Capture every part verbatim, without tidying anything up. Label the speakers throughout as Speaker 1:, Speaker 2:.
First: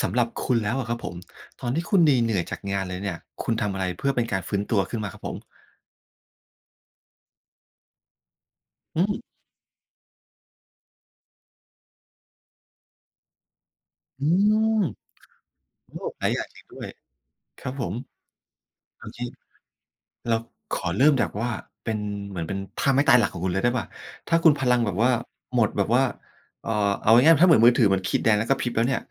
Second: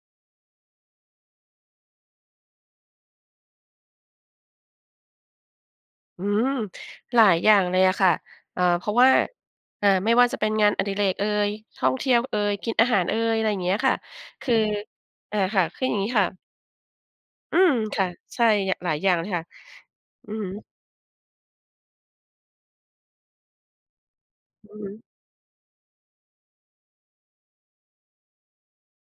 Speaker 1: สำหรับคุณแล้วอะครับผม ตอนที่คุณเหนื่อย ๆ จากงานเลยเนี่ย คุณทำอะไรเพื่อเป็นการฟื้นตัวขึ้นมาครับผม?
Speaker 2: อืม หลายอย่างเลยอะค่ะ เอ่อ เพราะ
Speaker 1: อื
Speaker 2: ว่า
Speaker 1: ม
Speaker 2: อ่า ไม่ว่าจะเป็นงานอดิเรกเอย ท่องเที่ยวเอย กินอาหารเอย อะไรอย่างเงี้ยค่ะ
Speaker 1: อื
Speaker 2: คือ
Speaker 1: ม
Speaker 2: อ่า ค่ะ คือ
Speaker 1: โ
Speaker 2: อ
Speaker 1: อ
Speaker 2: ย่
Speaker 1: ้
Speaker 2: างงี้
Speaker 1: ห
Speaker 2: ค
Speaker 1: ล
Speaker 2: ่
Speaker 1: าย
Speaker 2: ะ
Speaker 1: อย่างจริงด้วย
Speaker 2: อื
Speaker 1: ครั
Speaker 2: ม
Speaker 1: บผม
Speaker 2: ค่ะ ใช่ หลาย
Speaker 1: โอ
Speaker 2: อย่า
Speaker 1: เ
Speaker 2: ง
Speaker 1: ค
Speaker 2: เลยค่ะ อ
Speaker 1: เ
Speaker 2: ื
Speaker 1: รา
Speaker 2: อฮึ
Speaker 1: ขอเริ่มจากว่า เป็นเหมือน เป็นท่าไม่ตายหลักของคุณเลยได้เปล่า ถ้าคุณพล
Speaker 2: อื
Speaker 1: ั
Speaker 2: อ
Speaker 1: ง
Speaker 2: ฮ
Speaker 1: แบ
Speaker 2: ึ
Speaker 1: บว่าหมด แบบว่า เอ่อ เอาง่าย ๆ ถ้าเหมือนมือถือ เหมือนขีดแดงแล้วกระพริบแล้วเนี่ย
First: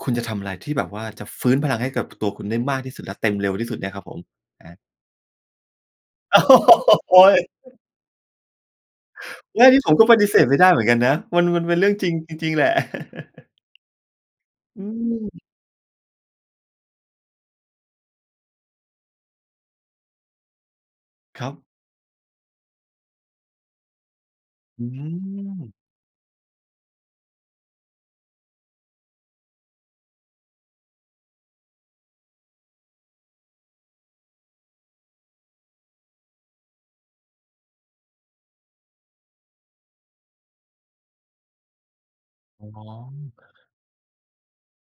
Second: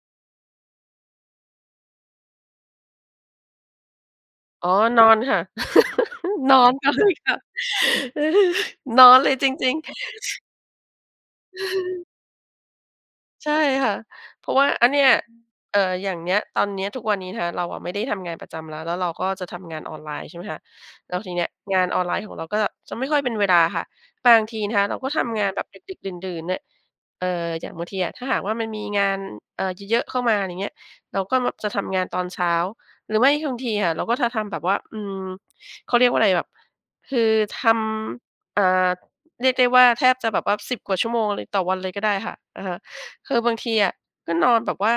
Speaker 1: คุณจะทำอะไรที่แบบว่าจะฟื้นพลังให้กับ ท ตัวคุณได้มากที่สุด และเต็มเร็วที่สุดเนี่ยครับผม? อ
Speaker 2: อ๋อ
Speaker 1: า
Speaker 2: นอนค่ะ
Speaker 1: โอ้
Speaker 2: นอนเล
Speaker 1: โ
Speaker 2: ย
Speaker 1: ฮ
Speaker 2: ค่ะ นอนเลยจ
Speaker 1: ไม่
Speaker 2: ริ
Speaker 1: น
Speaker 2: ง
Speaker 1: ี่ผมก็
Speaker 2: ๆ
Speaker 1: ปฏิเสธไม่ได้เหมือนกันนะ มัน มันเป็นเรื่องจริงจริง ๆ แหละ
Speaker 2: ใช่ค่ะ เพราะว่า
Speaker 1: อื
Speaker 2: อันเนี่ย
Speaker 1: ม
Speaker 2: เอ่อ อย่างเนี้ย ตอนนี้ ทุกวันนี้นะคะ เราอะไม่ได้ทำงานประจำแล้ว แล้วเราก็จะทำงานออนไลน์ ใช่ไหมคะ แล้วทีน
Speaker 1: ค
Speaker 2: ี้
Speaker 1: รับ
Speaker 2: งานออนไลน์ของเราก็จะไม่ค่อยเป็นเวลาค่ะ บางทีนะค
Speaker 1: อื
Speaker 2: ะเราก็ทำงานแบบ
Speaker 1: ม
Speaker 2: ดึก ๆ ดื่น ๆ เนี่ย เอ่อ อย่างบางทีอะถ้าหากว่ามันมีงาน เอ่อ เยอะๆ เข้ามา อย่างเงี้ย เราก็ ม จะทำงานตอนเช้า หรือไม่บางทีค่ะเราก็จะทำแบบว่า อืม เขาเรียกว่าอะไรแบบ คือทำ อ่า เรียกได้ว่าแทบจะแบบว่า สิบ กว่าชั่วโมงเลยต่อวันเลยก็ได้ค่ะ อ
Speaker 1: อ
Speaker 2: ะ
Speaker 1: ๋
Speaker 2: ฮ
Speaker 1: อ
Speaker 2: ะ คือบางทีอะก็นอนแบบว่า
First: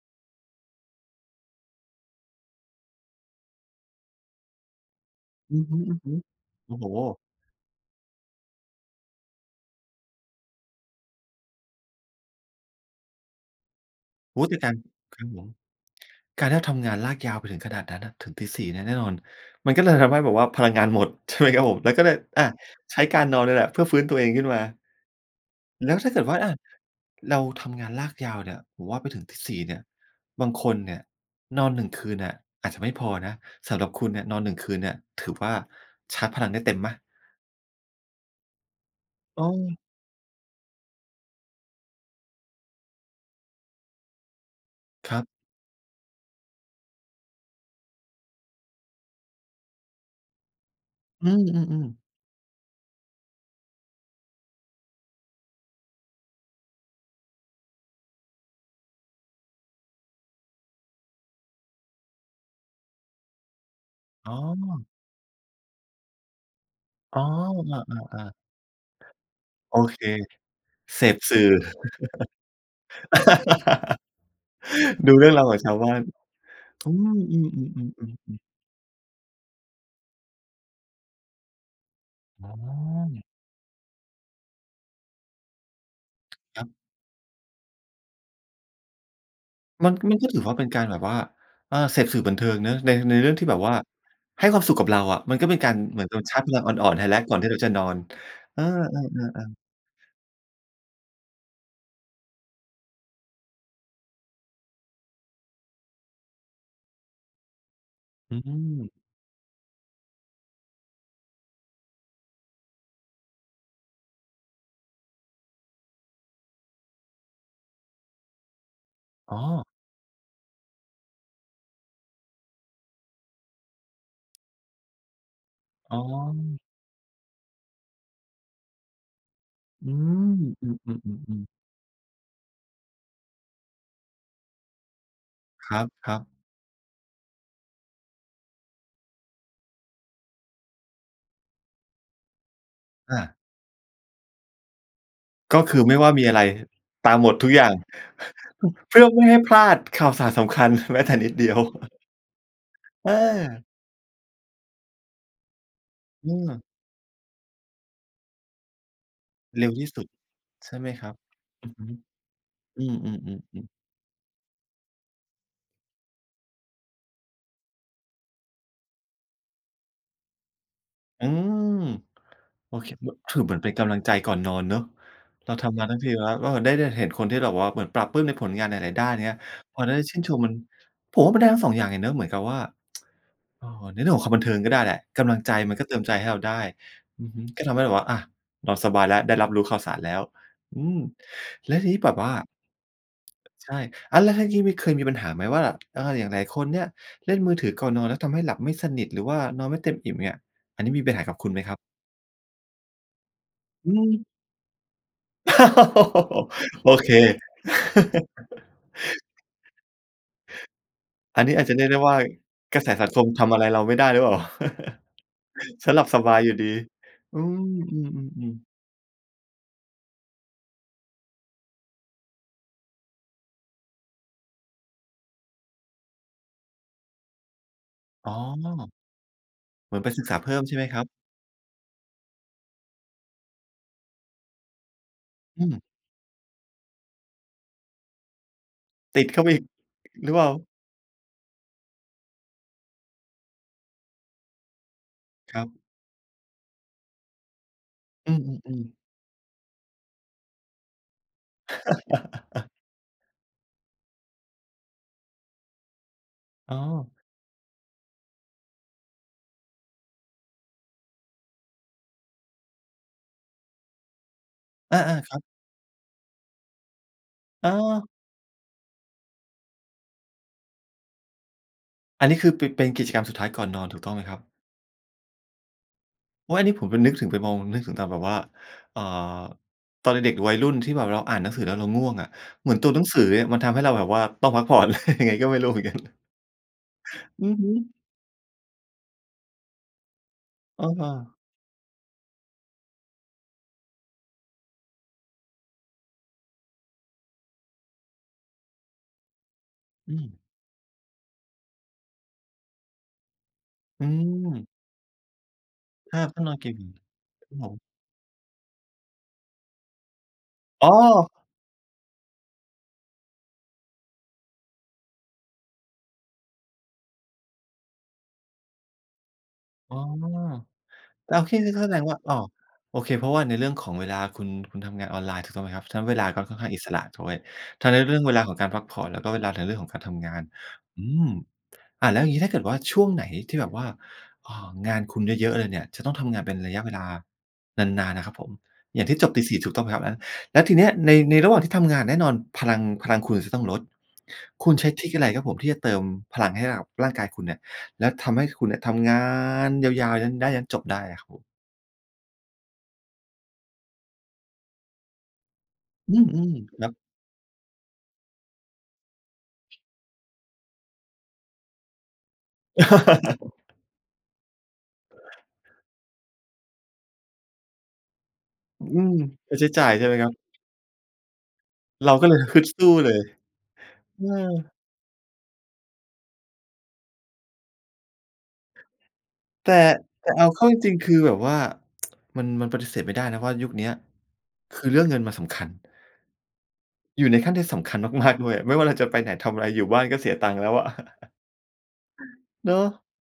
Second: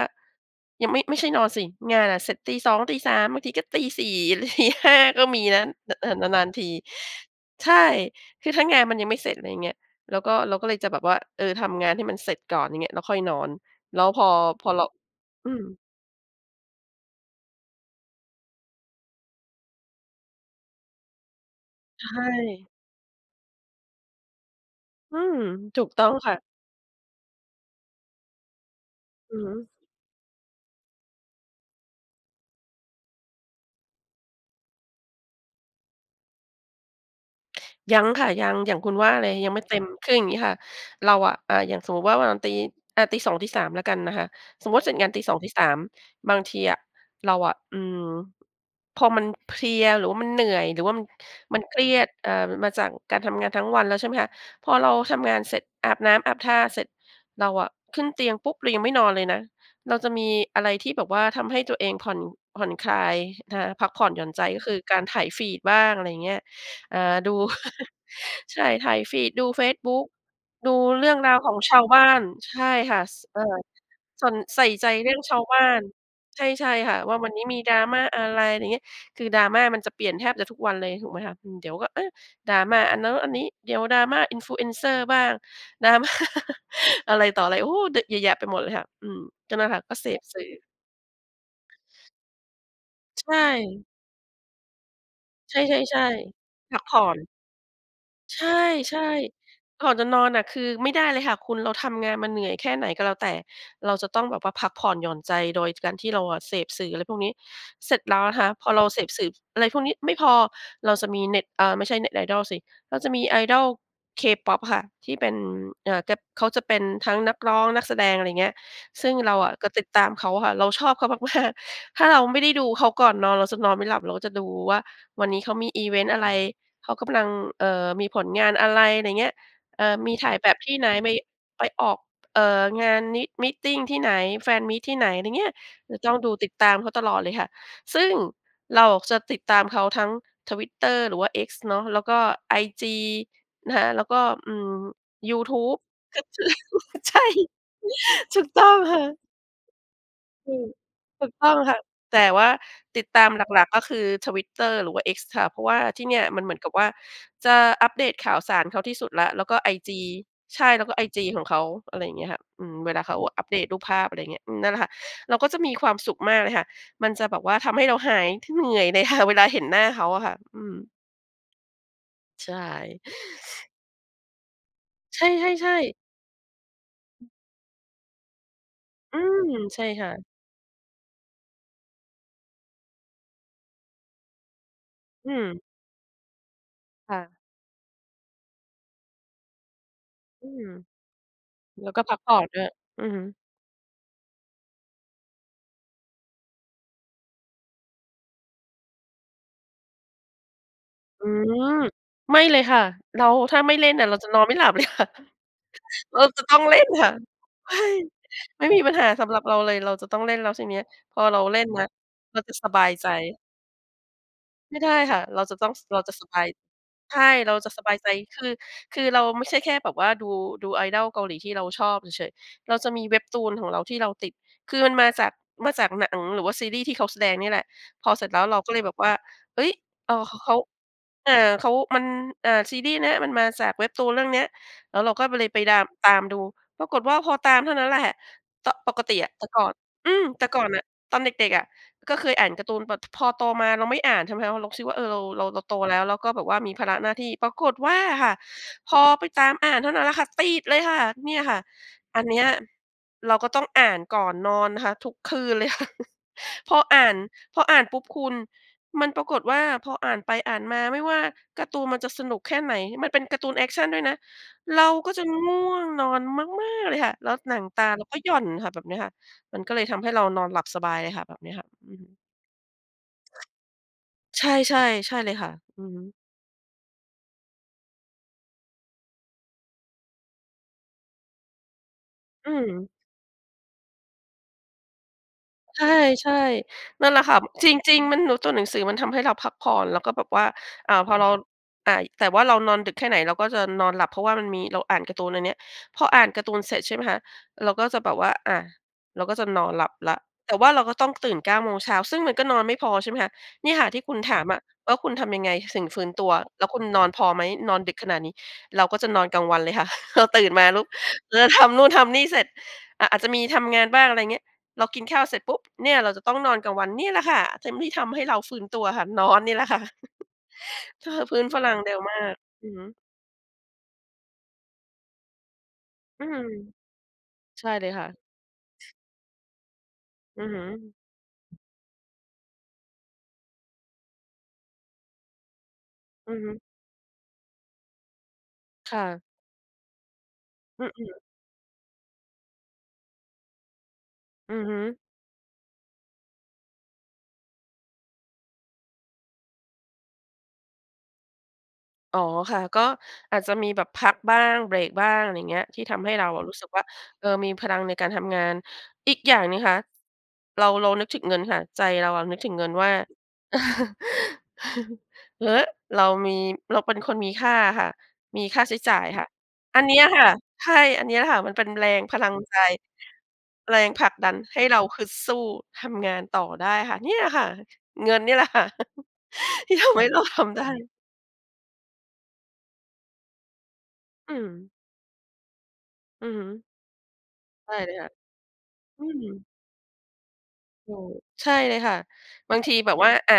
Speaker 2: ยังไม่ ไม่ใช่นอนสิ งานอะเสร็จตี สอง ตี สาม บางทีก็ตี สี่ ตี ห้า ก็มี
Speaker 1: อ
Speaker 2: น
Speaker 1: ื
Speaker 2: ะ
Speaker 1: อฮึ
Speaker 2: น นาน ๆ ท
Speaker 1: ๆ
Speaker 2: ี
Speaker 1: โอ้โฮ
Speaker 2: ใช่ คือถ้างานมันยังไม่เสร็จ อะไรอย่างเงี้ย เราก็ เราก็เลยจะแบบว่า เออ ทำงานให้มันเสร็จก่อน อย่างเงี้ย แล้วค่อยนอน แล้วพอ
Speaker 1: โอ้ ดึก
Speaker 2: พ
Speaker 1: จั
Speaker 2: อ
Speaker 1: ง
Speaker 2: เรา
Speaker 1: ครับผ
Speaker 2: อ
Speaker 1: ม
Speaker 2: ืม
Speaker 1: การที่เราทำงานลากยาวไปถึงขนาดนั้นน่ะ ถึงตี สี่ เนี่ย แน่นอนมันก็เลยทำให้แบบว่าพลังงานหมด ใช่ไหมครับผม แล้วก็
Speaker 2: ใช
Speaker 1: เลย อ่า
Speaker 2: ่
Speaker 1: ใช้การนอนเนี่ยแหละเพื่อฟื้นตัวเองขึ้นมา
Speaker 2: อืม ถู
Speaker 1: แล
Speaker 2: ก
Speaker 1: ้ว
Speaker 2: ต้
Speaker 1: ถ
Speaker 2: อ
Speaker 1: ้า
Speaker 2: ง
Speaker 1: เกิด
Speaker 2: ค่
Speaker 1: ว่
Speaker 2: ะ
Speaker 1: า อา เราทำงานลากยาวเนี่ย ผมว่าไปถึง
Speaker 2: อ
Speaker 1: ต
Speaker 2: ื
Speaker 1: ี
Speaker 2: อฮ
Speaker 1: สี่
Speaker 2: ึ
Speaker 1: เนี่ย บางคนเนี่ยนอน หนึ่ง คืนเนี่ย อาจจะไม่พอนะ สำหรับคุณเนี่ยนอน หนึ่ง คืนเนี่ยถือว่าชาร์จพลังได้เต็มไหม?
Speaker 2: ยังค่ะ ยัง อย่างคุณว่าเลย
Speaker 1: อ๋
Speaker 2: ยังไม่เต
Speaker 1: อ
Speaker 2: ็ม คืออย่างงี้ค่ะ เราอะ อ่า อย่างสมมุติว่าวันตี อา ตี สอง ตี สาม แล้วกันนะคะ สมมุติเสร็จงา
Speaker 1: ค
Speaker 2: น
Speaker 1: ร
Speaker 2: ต
Speaker 1: ั
Speaker 2: ี
Speaker 1: บ
Speaker 2: สอง ตี สาม บางทีอะเราอะ อืม พอมันเพลีย หรือว่ามันเหนื่อย หรือว่ามัน
Speaker 1: อืม
Speaker 2: ม
Speaker 1: อ
Speaker 2: ันเค
Speaker 1: ื
Speaker 2: ร
Speaker 1: ม
Speaker 2: ี
Speaker 1: ๆ
Speaker 2: ยด อ่า มาจากการทำงานทั้งวันแล้ว ใช่ไหมคะ พอเราทำงานเสร็จ อาบน้ำอาบท่าเสร็จ เราอะขึ้นเตียงปุ๊บ เรายังไม่นอนเลยนะ เราจะมีอะไรที่แบบว่าทำให้ตัวเองผ่อน ผ่อนคลายนะคะ พักผ่อนหย่อ
Speaker 1: อ
Speaker 2: น
Speaker 1: ๋
Speaker 2: ใจ ก็คือ
Speaker 1: อ
Speaker 2: การไถ Feed บ้าง อะไรอย่างเงี้ย อ่า
Speaker 1: อ๋อ
Speaker 2: ดู
Speaker 1: อา ๆ ๆ
Speaker 2: ใช่ ไถ Feed ดูเฟ
Speaker 1: โ
Speaker 2: ซ
Speaker 1: อ
Speaker 2: บุ
Speaker 1: เค
Speaker 2: ๊ก ดู
Speaker 1: เส
Speaker 2: เรื่อ
Speaker 1: พ
Speaker 2: งร
Speaker 1: ส
Speaker 2: าว
Speaker 1: ื่
Speaker 2: ข
Speaker 1: อ
Speaker 2: องชาวบ้าน ใช่ค่ะ ส เออ ส่วน ใส่ใจเร
Speaker 1: ด
Speaker 2: ื
Speaker 1: ู
Speaker 2: ่อง
Speaker 1: เรื่อ
Speaker 2: ช
Speaker 1: ง
Speaker 2: า
Speaker 1: ร
Speaker 2: ว
Speaker 1: าวข
Speaker 2: บ
Speaker 1: อง
Speaker 2: ้า
Speaker 1: ชาว
Speaker 2: น
Speaker 1: บ้าน
Speaker 2: ใช่ ใช่
Speaker 1: อื
Speaker 2: ค่ะ ว่า
Speaker 1: ม
Speaker 2: วัน
Speaker 1: อื
Speaker 2: นี้มี
Speaker 1: ม
Speaker 2: Drama อะไ
Speaker 1: ๆ
Speaker 2: ร
Speaker 1: ๆ ๆ ๆ
Speaker 2: อย่างเงี้ย คือ Drama มันจะเปลี่ยนแทบจะทุกวันเลยถูกไหมคะ อืม เดี๋ยวก็ อา
Speaker 1: อ๋
Speaker 2: Drama อันนั้น
Speaker 1: อ
Speaker 2: อันนี้ เดี๋ยว Drama influencer บ้าง Drama
Speaker 1: ครับ
Speaker 2: อะไรต่ออะไร โอ้ ด เยอะแยะไปหมดเลยค่ะ อืม ก็นั่นแหละค่ะ
Speaker 1: มั
Speaker 2: ก
Speaker 1: น
Speaker 2: ็เส
Speaker 1: มัน
Speaker 2: พ
Speaker 1: ก็ถ
Speaker 2: ส
Speaker 1: ื
Speaker 2: ื
Speaker 1: อ
Speaker 2: ่
Speaker 1: ว่า
Speaker 2: อ
Speaker 1: เป็นการแบบว่า อ่า เสพสื่อบันเทิงเนาะใน ใน
Speaker 2: ใ
Speaker 1: เร
Speaker 2: ช
Speaker 1: ื่องที่แบบว่า
Speaker 2: ่
Speaker 1: ให้ความสุขกับเราอะ มันก็
Speaker 2: ใ
Speaker 1: เป็นการ
Speaker 2: ช
Speaker 1: เหม
Speaker 2: ่
Speaker 1: ือนโดนชาร์จพ
Speaker 2: ๆ
Speaker 1: ลังอ
Speaker 2: ๆ พัก
Speaker 1: ่อ
Speaker 2: ผ
Speaker 1: น ๆ ใ
Speaker 2: ่
Speaker 1: ห้
Speaker 2: อ
Speaker 1: แล้ว
Speaker 2: น
Speaker 1: ก่อนที่เราจะนอน
Speaker 2: ใช
Speaker 1: เออ
Speaker 2: ่
Speaker 1: ๆ ๆ ๆ
Speaker 2: ๆ ก่อนจะนอนน่ะ คือไม่ได้เลยค่ะคุณ เราทำงานมาเหนื่อยแค่ไหนก็แล้วแต่ เราจะต้องแบบว่าพักผ่อนหย่อนใจโดย จ การที่เราเสพสื่ออะไรพวกนี้ เสร็จแล้วน
Speaker 1: อื
Speaker 2: ะคะ พอเรา
Speaker 1: ม
Speaker 2: เสพสื่ออะไรพวกนี้ไม่พอ เราจะมีเน็ต เออ ไม่ใช่ เน็ต idol สิ เราจะมี Idol K-Pop อะค่ะ ที่เป็น อ่า แก๊บ เขาจะเป็นทั้งนักร้อง นักแสดง อะไรอย่างเงี้ย ซึ่งเร
Speaker 1: อ
Speaker 2: า
Speaker 1: ๋อ
Speaker 2: อะก็ติดตามเขาอะค่ะ เราชอบเขา มาก ๆ ถ้าเราไม่ได้ดูเขาก่อนนอนเราจะนอนไม่หลับ เราก็จะดูว่าวันนี้เขามีอิ
Speaker 1: อ
Speaker 2: เ
Speaker 1: ๋
Speaker 2: วนต์อะไร
Speaker 1: อ
Speaker 2: เขากำลัง เอ่อ มีผลงานอะไร อะไรอย่างเงี้ย เอ
Speaker 1: อ
Speaker 2: ่
Speaker 1: ื
Speaker 2: อ มีถ่
Speaker 1: ม
Speaker 2: ายแบบ
Speaker 1: อื
Speaker 2: ที่ไหน ไป
Speaker 1: ม ๆ ๆ ๆ
Speaker 2: ไปออก เอ่อ งานนิ มีตติงที่ไหน fan meet ที่ไหน อะไรเงี้ย
Speaker 1: ครับ
Speaker 2: จะ
Speaker 1: ค
Speaker 2: ต้
Speaker 1: ร
Speaker 2: อ
Speaker 1: ั
Speaker 2: งด
Speaker 1: บ
Speaker 2: ูติดตามเขาตลอดเลยค่ะ ซึ่งเราจะติดตามเขาทั้ง Twitter หรือว่า X เนาะ แล้วก็ไอจี
Speaker 1: อา
Speaker 2: นะคะ แล้วก็ อืม ยูท
Speaker 1: ก็
Speaker 2: ู
Speaker 1: ค
Speaker 2: บ
Speaker 1: ือไม่ว่า
Speaker 2: ก
Speaker 1: มีอะ
Speaker 2: ช
Speaker 1: ไร ต
Speaker 2: ใช
Speaker 1: าม
Speaker 2: ่
Speaker 1: หมดทุกอย่าง
Speaker 2: ถูกต
Speaker 1: พ
Speaker 2: ้อง
Speaker 1: เพ
Speaker 2: ค
Speaker 1: ื
Speaker 2: ่
Speaker 1: ่อ
Speaker 2: ะ
Speaker 1: ไม่ให้พลาดข่าวสารส
Speaker 2: อื
Speaker 1: ำคั
Speaker 2: ม
Speaker 1: ญแม้แต่
Speaker 2: ถ
Speaker 1: น
Speaker 2: ู
Speaker 1: ิ
Speaker 2: ก
Speaker 1: ดเ
Speaker 2: ต
Speaker 1: ด
Speaker 2: ้
Speaker 1: ี
Speaker 2: อ
Speaker 1: ย
Speaker 2: ง
Speaker 1: ว
Speaker 2: ค่ะ แต่ว่าติด
Speaker 1: เ
Speaker 2: ตามหล
Speaker 1: ออ
Speaker 2: ัก ๆ ก็คือ Twitter หรือว่า X ค่ะ เพราะว่าที่เนี่ย
Speaker 1: อื
Speaker 2: มันเหมื
Speaker 1: ม
Speaker 2: อนกับว่าจะอัปเดตข่าวสารเขาที่สุดแล้ว แล้วก็
Speaker 1: เร
Speaker 2: ไ
Speaker 1: ็
Speaker 2: อ
Speaker 1: วที่
Speaker 2: จ
Speaker 1: ส
Speaker 2: ี
Speaker 1: ุด
Speaker 2: ใช่
Speaker 1: ใช่
Speaker 2: แล
Speaker 1: ไ
Speaker 2: ้ว
Speaker 1: หม
Speaker 2: ก็ไอ
Speaker 1: ครับ?
Speaker 2: จีของเขา
Speaker 1: อือฮึ
Speaker 2: อะไรอย่างเงี้ยค่ะ อืม
Speaker 1: อื
Speaker 2: เวลาเขาอะอัปเด
Speaker 1: อ
Speaker 2: ต
Speaker 1: ๆ ๆ ๆ
Speaker 2: รูปภาพ อะไรอย่างเงี้ย อืม นั่นแหละค่ะ เราก็จะมีความสุขมากเลยค่ะ มันจะแบบว่าทำให้เราหาย ท เหนื่อยเลยค่ะ เวลาเห็นหน้าเขาอะค่ะ อืม
Speaker 1: อืม
Speaker 2: ใช่
Speaker 1: โอเค ม ถือ เหมือนเป็นกำลังใจก่อนนอนเนาะ
Speaker 2: ใ
Speaker 1: เรา
Speaker 2: ช
Speaker 1: ท
Speaker 2: ่
Speaker 1: ำมา
Speaker 2: ๆ
Speaker 1: ท
Speaker 2: ๆ
Speaker 1: ั้งทีแล้วเราได้ ได้เห็นคนที่แบบว่า เหมือนปลาบปลื้มในผลงานหลาย ๆ ด้าน
Speaker 2: อื
Speaker 1: เงี้ย
Speaker 2: ม
Speaker 1: พ
Speaker 2: ใช
Speaker 1: อ
Speaker 2: ่
Speaker 1: ได้
Speaker 2: ค่
Speaker 1: ชื
Speaker 2: ะ
Speaker 1: ่นชมมัน ผมว่ามันได้ทั้ง สอง อย่างเลยเนาะ เหมือนกับว่า อา ในเรื่องของความบันเทิงก็ได้แหละ ก
Speaker 2: อื
Speaker 1: ำลังใจ
Speaker 2: ม
Speaker 1: มันก็เติมใจให้เราได้
Speaker 2: ค่
Speaker 1: อือ
Speaker 2: ะ
Speaker 1: ฮึ ก็ทำให้แบบว่า อา นอนสบายแล้ว ได้รับรู้ข่าวสารแล้ว
Speaker 2: อืม
Speaker 1: อืม แล้ว
Speaker 2: แ
Speaker 1: ท
Speaker 2: ล
Speaker 1: ี
Speaker 2: ้ว
Speaker 1: นี
Speaker 2: ก
Speaker 1: ้
Speaker 2: ็
Speaker 1: แบ
Speaker 2: พั
Speaker 1: บ
Speaker 2: ก
Speaker 1: ว
Speaker 2: ผ
Speaker 1: ่า
Speaker 2: ่อนด้วย อือฮึ
Speaker 1: ใช่ อ้าว แล้วทั้งชีวิตเคยมีปัญหาไหม ว่าแบบ อา อย่างหลายคนเนี่ยเล่นมือถือก่อนนอน แล้วทำให้หลับไม่สนิท หรือว่านอนไม่เต็มอิ่มเนี่ย อันนี้มีปัญห
Speaker 2: อ
Speaker 1: า
Speaker 2: ื
Speaker 1: กับคุณไหมค
Speaker 2: ม
Speaker 1: รับ?
Speaker 2: ไม่เลยค่ะ เรา ถ้าไม่เล
Speaker 1: อื
Speaker 2: ่นน่ะ เรา
Speaker 1: ม
Speaker 2: จะนอนไม่หลับ เลยค่ะ เราจะต้องเล่น
Speaker 1: โอ
Speaker 2: ค
Speaker 1: เ
Speaker 2: ่
Speaker 1: ค
Speaker 2: ะ ไม่ ไม่มีปัญหาสำหรับเราเลย เราจะต้องเล่น แล้วทีนี้พอเร
Speaker 1: อ
Speaker 2: า
Speaker 1: ันนี้
Speaker 2: เล่
Speaker 1: อาจ
Speaker 2: น
Speaker 1: จะเร
Speaker 2: น
Speaker 1: ี
Speaker 2: ะ
Speaker 1: ยกได้ว่า
Speaker 2: เราจะส
Speaker 1: ก
Speaker 2: บ
Speaker 1: ระ
Speaker 2: า
Speaker 1: แส
Speaker 2: ย
Speaker 1: ส
Speaker 2: ใ
Speaker 1: ั
Speaker 2: จ
Speaker 1: งคมทำอะไรเราไม่ได้หรือเปล่า
Speaker 2: ไม่ได้ค่ะ เราจะต้อง ส
Speaker 1: "ฉัน
Speaker 2: เร
Speaker 1: หล
Speaker 2: า
Speaker 1: ับ
Speaker 2: จะ
Speaker 1: ส
Speaker 2: ส
Speaker 1: บ
Speaker 2: บ
Speaker 1: าย
Speaker 2: า
Speaker 1: อ
Speaker 2: ย
Speaker 1: ยู่ดี"
Speaker 2: ใช่
Speaker 1: อื
Speaker 2: เราจะ
Speaker 1: ม
Speaker 2: สบา
Speaker 1: อื
Speaker 2: ยใจ คื
Speaker 1: ม
Speaker 2: อ
Speaker 1: ๆ ๆ
Speaker 2: คือเราไม่ใช่แค่แบบว่า ดู ดู Idol เกาหลีที่เราชอบเฉย ๆ เราจะมี Webtoon ของเราที่เราติด คือมันมาจาก มาจากหนัง หรือว่าซีรีส์ที่เขาแสดงนี่แหละ พอเสร
Speaker 1: อ
Speaker 2: ็
Speaker 1: ๋
Speaker 2: จ
Speaker 1: อ
Speaker 2: แล้วเราก็เลยแบบว่า เฮ้ย
Speaker 1: เหมือนไ
Speaker 2: เ
Speaker 1: ป
Speaker 2: ออ
Speaker 1: ศึก
Speaker 2: ข
Speaker 1: ษาเ
Speaker 2: เ
Speaker 1: พ
Speaker 2: ข
Speaker 1: ิ
Speaker 2: า
Speaker 1: ่มใช่ไหมครับ?
Speaker 2: อ่า เขา มัน อ่า ซีรีส์เนี้ย มันมาจาก Webtoon เรื่องเนี้ย แล้วเราก็เลยไป
Speaker 1: อื
Speaker 2: ด
Speaker 1: ม
Speaker 2: าม ตามดู ปรากฏว่าพอตามเท่านั้นแหละ ห ต ปกต
Speaker 1: ต
Speaker 2: ิ
Speaker 1: ิ
Speaker 2: อ
Speaker 1: ด
Speaker 2: ะ
Speaker 1: เข้
Speaker 2: แ
Speaker 1: า
Speaker 2: ต
Speaker 1: ไ
Speaker 2: ่
Speaker 1: ปอี
Speaker 2: ก
Speaker 1: ก
Speaker 2: ่อน อืม
Speaker 1: หรือเป
Speaker 2: แต
Speaker 1: ล่
Speaker 2: ่
Speaker 1: า?
Speaker 2: ก่อนน่ะ ตอนเด็ก ๆ อะ ก็เคยอ่านการ์ตูน แต่ ต พอโตมาเราไม่อ่าน ใช่ไหมคะ เราคิดว่า เออ เรา เรา
Speaker 1: ค
Speaker 2: เร
Speaker 1: ร
Speaker 2: า
Speaker 1: ั
Speaker 2: โต
Speaker 1: บ
Speaker 2: แล้ว แล้วก็แบบว่ามีภาระหน้าที่ ปรากฏว่าค
Speaker 1: อ
Speaker 2: ่
Speaker 1: ื
Speaker 2: ะ
Speaker 1: อ
Speaker 2: พ
Speaker 1: ๆ ๆ
Speaker 2: อไปตามอ่านเท่านั้นแหละค่ะ ติดเลยค่ะ เนี่ยค่ะ อันเนี้ยเราก็ต้องอ่านก่อนนอนนะคะ ทุกคืน เลยค่ะ พ
Speaker 1: อ๋
Speaker 2: ออ่
Speaker 1: อ
Speaker 2: าน พออ่านปุ๊บคุณ มันปรากฏว่า พออ่านไป อ่านมา ไม่ว่าการ์ตูนมันจะสนุกแค่ไหน มันเป็นการ์ตูนแอกชันด้วยนะ เรา
Speaker 1: อา
Speaker 2: ก็จะ
Speaker 1: ๆ ครับ
Speaker 2: ง่วงนอนมาก ๆ เลยค่ะ แล้วหนัง
Speaker 1: อ
Speaker 2: ตาเรา
Speaker 1: า
Speaker 2: ก็หย่อนค่ะ แบบเนี้ยค่ะ มันก็เลยทำให้เรานอนหลับสบายเลยค่ะ แบบเนี้ยค่ะ อือฮึ
Speaker 1: อันนี้ คือ ป เป็นกิจกรรมสุดท้ายก่อนนอน ถูกต้องไหมครั
Speaker 2: ใ
Speaker 1: บ?
Speaker 2: ช่ ๆ ใช่เลยค่ะ อือฮึ
Speaker 1: โอ้ย อันนี้ผมไปนึกถึงไปมอง นึกถึงตามแบบว่า เอ่อ ตอนเด็ก ๆ วัยรุ่นที่แบบเราอ่านหนังสือแล้วเราง่วงอะ
Speaker 2: อื
Speaker 1: เหมือนต
Speaker 2: ม
Speaker 1: ัวหนังสือเนี่ยมันทำให้เราแบบว่าต้องพักผ่อน เลย ยังไงก็ไม่รู้เหม
Speaker 2: ใ
Speaker 1: ือน กัน
Speaker 2: ช่ ๆ นั่นแหละค่ะ
Speaker 1: อือฮ
Speaker 2: จ
Speaker 1: ึ
Speaker 2: ริง ๆ มันเนาะ ตัวหนังสือมันทำให้เราพักผ่อนแล้วก็แบบว่า
Speaker 1: เ
Speaker 2: อ่า พอเร
Speaker 1: ออ
Speaker 2: า อ่า แต่ว่าเรานอนดึกแค่ไหนเราก็จะนอนหลับ เพราะว่ามันมี เราอ่านการ์ตูนอันเนี้ย พออ่านการ์ตูนเสร็จ ใช่ไหมคะ เราก็จะแบบว่า อะ เราก็จะนอนหลับ
Speaker 1: อ
Speaker 2: แล
Speaker 1: ื
Speaker 2: ้ว
Speaker 1: ม
Speaker 2: แต่ว่าเราก็ต้องตื่น เก้า โมงเช้า ซึ่งมันก็นอนไม่พอ ใช่ไหมคะ เนี่ยค่ะที
Speaker 1: อ
Speaker 2: ่
Speaker 1: ื
Speaker 2: คุณถามอะ
Speaker 1: ม
Speaker 2: ว่า คุณทำยังไงถึงฟื้น
Speaker 1: อา
Speaker 2: ตัว
Speaker 1: ถ้านอน
Speaker 2: แ
Speaker 1: เ
Speaker 2: ล
Speaker 1: ก
Speaker 2: ้ว
Speaker 1: ่ง
Speaker 2: คุณนอนพอไหม
Speaker 1: ครับผ
Speaker 2: นอ
Speaker 1: ม
Speaker 2: นดึกขนาดนี้ เราก็จะนอนกลางวันเลยค่ะ เราตื่นมา ลุ
Speaker 1: อ
Speaker 2: ก
Speaker 1: ๋อ
Speaker 2: เราจะทำนู่นทำนี่เสร็จ อ่า อาจจะมีทำงานบ้าง อะไรอย่างเงี้ย เรากินข้าวเสร็จปุ๊บ เนี่ยเราจะต้องนอนกลางวันนี่แหละค่ะ เต็มที่ทำให้เราฟื้นตัวค่ะ นอนนี่แหละค่ะ
Speaker 1: อ๋อ
Speaker 2: เออ
Speaker 1: แล
Speaker 2: ฟ
Speaker 1: ้
Speaker 2: ื้
Speaker 1: ว
Speaker 2: น
Speaker 1: พี
Speaker 2: พ
Speaker 1: ่น
Speaker 2: ล
Speaker 1: ี่
Speaker 2: ัง
Speaker 1: ก็แ
Speaker 2: เ
Speaker 1: ส
Speaker 2: ร็
Speaker 1: ด
Speaker 2: ว
Speaker 1: งว
Speaker 2: ม
Speaker 1: ่า
Speaker 2: า
Speaker 1: อ่
Speaker 2: ก
Speaker 1: อ
Speaker 2: อือฮึ
Speaker 1: โอเค เพราะว่าในเรื่องของเวลาคุณ คุณทำงานออนไลน์ ถูกต้องไหมครับ ฉะนั้นเว
Speaker 2: อื
Speaker 1: ลา
Speaker 2: ม
Speaker 1: ก็ค่อนข้างอิสระ ถูกไหม
Speaker 2: ใช่เ
Speaker 1: ท
Speaker 2: ล
Speaker 1: ั้
Speaker 2: ย
Speaker 1: งใน
Speaker 2: ค่
Speaker 1: เรื
Speaker 2: ะ
Speaker 1: ่องเวลาของการพักผ่อน แล้วก็เวลาในเรื่องของการทำงา
Speaker 2: อื
Speaker 1: น
Speaker 2: อฮึ
Speaker 1: อืม อ่า แล้วอย่างงี้ถ้าเกิดว่าช่วงไหนที่แบบว่า อ่า งานคุณเยอะ ๆ เลยเนี่ย จะต้องท
Speaker 2: อื
Speaker 1: ำง
Speaker 2: อ
Speaker 1: าน
Speaker 2: ฮ
Speaker 1: เ
Speaker 2: ึ
Speaker 1: ป็นระยะเวลานาน ๆ นะครับผม
Speaker 2: ค
Speaker 1: อ
Speaker 2: ่
Speaker 1: ย่างที
Speaker 2: ะ
Speaker 1: ่จบตี สี่ ถูกต้องไหมครับ? แล้วที
Speaker 2: อ
Speaker 1: นี้
Speaker 2: ื
Speaker 1: ใน
Speaker 2: อ ๆ
Speaker 1: ในระหว่างที่ทำงาน แน่นอนพลัง พลังคุณจะต้องลด
Speaker 2: อือ
Speaker 1: คุ
Speaker 2: ฮ
Speaker 1: ณ
Speaker 2: ึ
Speaker 1: ใช้ทริกอะไรครับผมจะเติมพลังให้กับร่างกายคุณเนี่ย แล้วทำให้คุณเนี่ยทำงานยาว ๆ ยันได้ยันจบได้อะครับผม?
Speaker 2: อ๋อค่ะ ก็อาจจะมีแบบพักบ้าง เบรกบ้าง อะไรอย่างเงี้ย ที่ทำให
Speaker 1: อ
Speaker 2: ้
Speaker 1: ื
Speaker 2: เราอะรู
Speaker 1: ม
Speaker 2: ้สึกว
Speaker 1: ๆ
Speaker 2: ่
Speaker 1: ค
Speaker 2: า
Speaker 1: รับ
Speaker 2: เออ มีพลังในการทำงาน อีกอย่างนี่คะ เรา เรานึกถึงเงินค่ะ ใจเราอะนึกถึงเงินว่า ฮ เรามี เราเป็นคนมีค่าค่ะ มีค่าใช้
Speaker 1: อื
Speaker 2: จ่าย
Speaker 1: ม
Speaker 2: ค่ะ
Speaker 1: ค่าใช้
Speaker 2: อ
Speaker 1: จ
Speaker 2: ั
Speaker 1: ่
Speaker 2: น
Speaker 1: าย
Speaker 2: เนี้
Speaker 1: ใช
Speaker 2: ย
Speaker 1: ่ไหม
Speaker 2: ค่
Speaker 1: ค
Speaker 2: ะ
Speaker 1: รับ?
Speaker 2: ใช่ อันเนี้ยค่ะ มันเป็นแรง
Speaker 1: เรา
Speaker 2: พ
Speaker 1: ก
Speaker 2: ล
Speaker 1: ็
Speaker 2: ั
Speaker 1: เล
Speaker 2: ง
Speaker 1: ย
Speaker 2: ใ
Speaker 1: ฮ
Speaker 2: จ
Speaker 1: ึดสู้เลย
Speaker 2: แรงผลัก
Speaker 1: เอ
Speaker 2: ดันให้
Speaker 1: อ
Speaker 2: เราฮึดสู้ทำงานต่อได้ค่ะ เนี่ยค่ะ เงินเนี่ยแหละค่ะ
Speaker 1: แต
Speaker 2: ที
Speaker 1: ่
Speaker 2: ่ทำให้เรา
Speaker 1: แต่
Speaker 2: ท
Speaker 1: เอา
Speaker 2: ำ
Speaker 1: เ
Speaker 2: ไ
Speaker 1: ข
Speaker 2: ด
Speaker 1: ้าจ
Speaker 2: ้
Speaker 1: ริง ๆ คือแบบว่า มัน มันปฏิเสธไม่ได้นะว่ายุคเนี้ย
Speaker 2: อืม
Speaker 1: คือเรื่องเงินมันสำคัญ
Speaker 2: อือฮึ
Speaker 1: อยู่ในขั้นที่
Speaker 2: ใช่
Speaker 1: ส
Speaker 2: เ
Speaker 1: ำ
Speaker 2: ล
Speaker 1: คั
Speaker 2: ย
Speaker 1: ญ
Speaker 2: ค่ะ
Speaker 1: มาก ๆ ด้วย ไม่ว่าเรา
Speaker 2: อื
Speaker 1: จะไปไหน
Speaker 2: ม
Speaker 1: ทำอะไร อยู่บ้านก็เสียตังค์แล้วอะ
Speaker 2: อืม ใช่เลยค่ะ บางท
Speaker 1: เน
Speaker 2: ี
Speaker 1: า
Speaker 2: แบบ
Speaker 1: ะ
Speaker 2: ว่า อ่า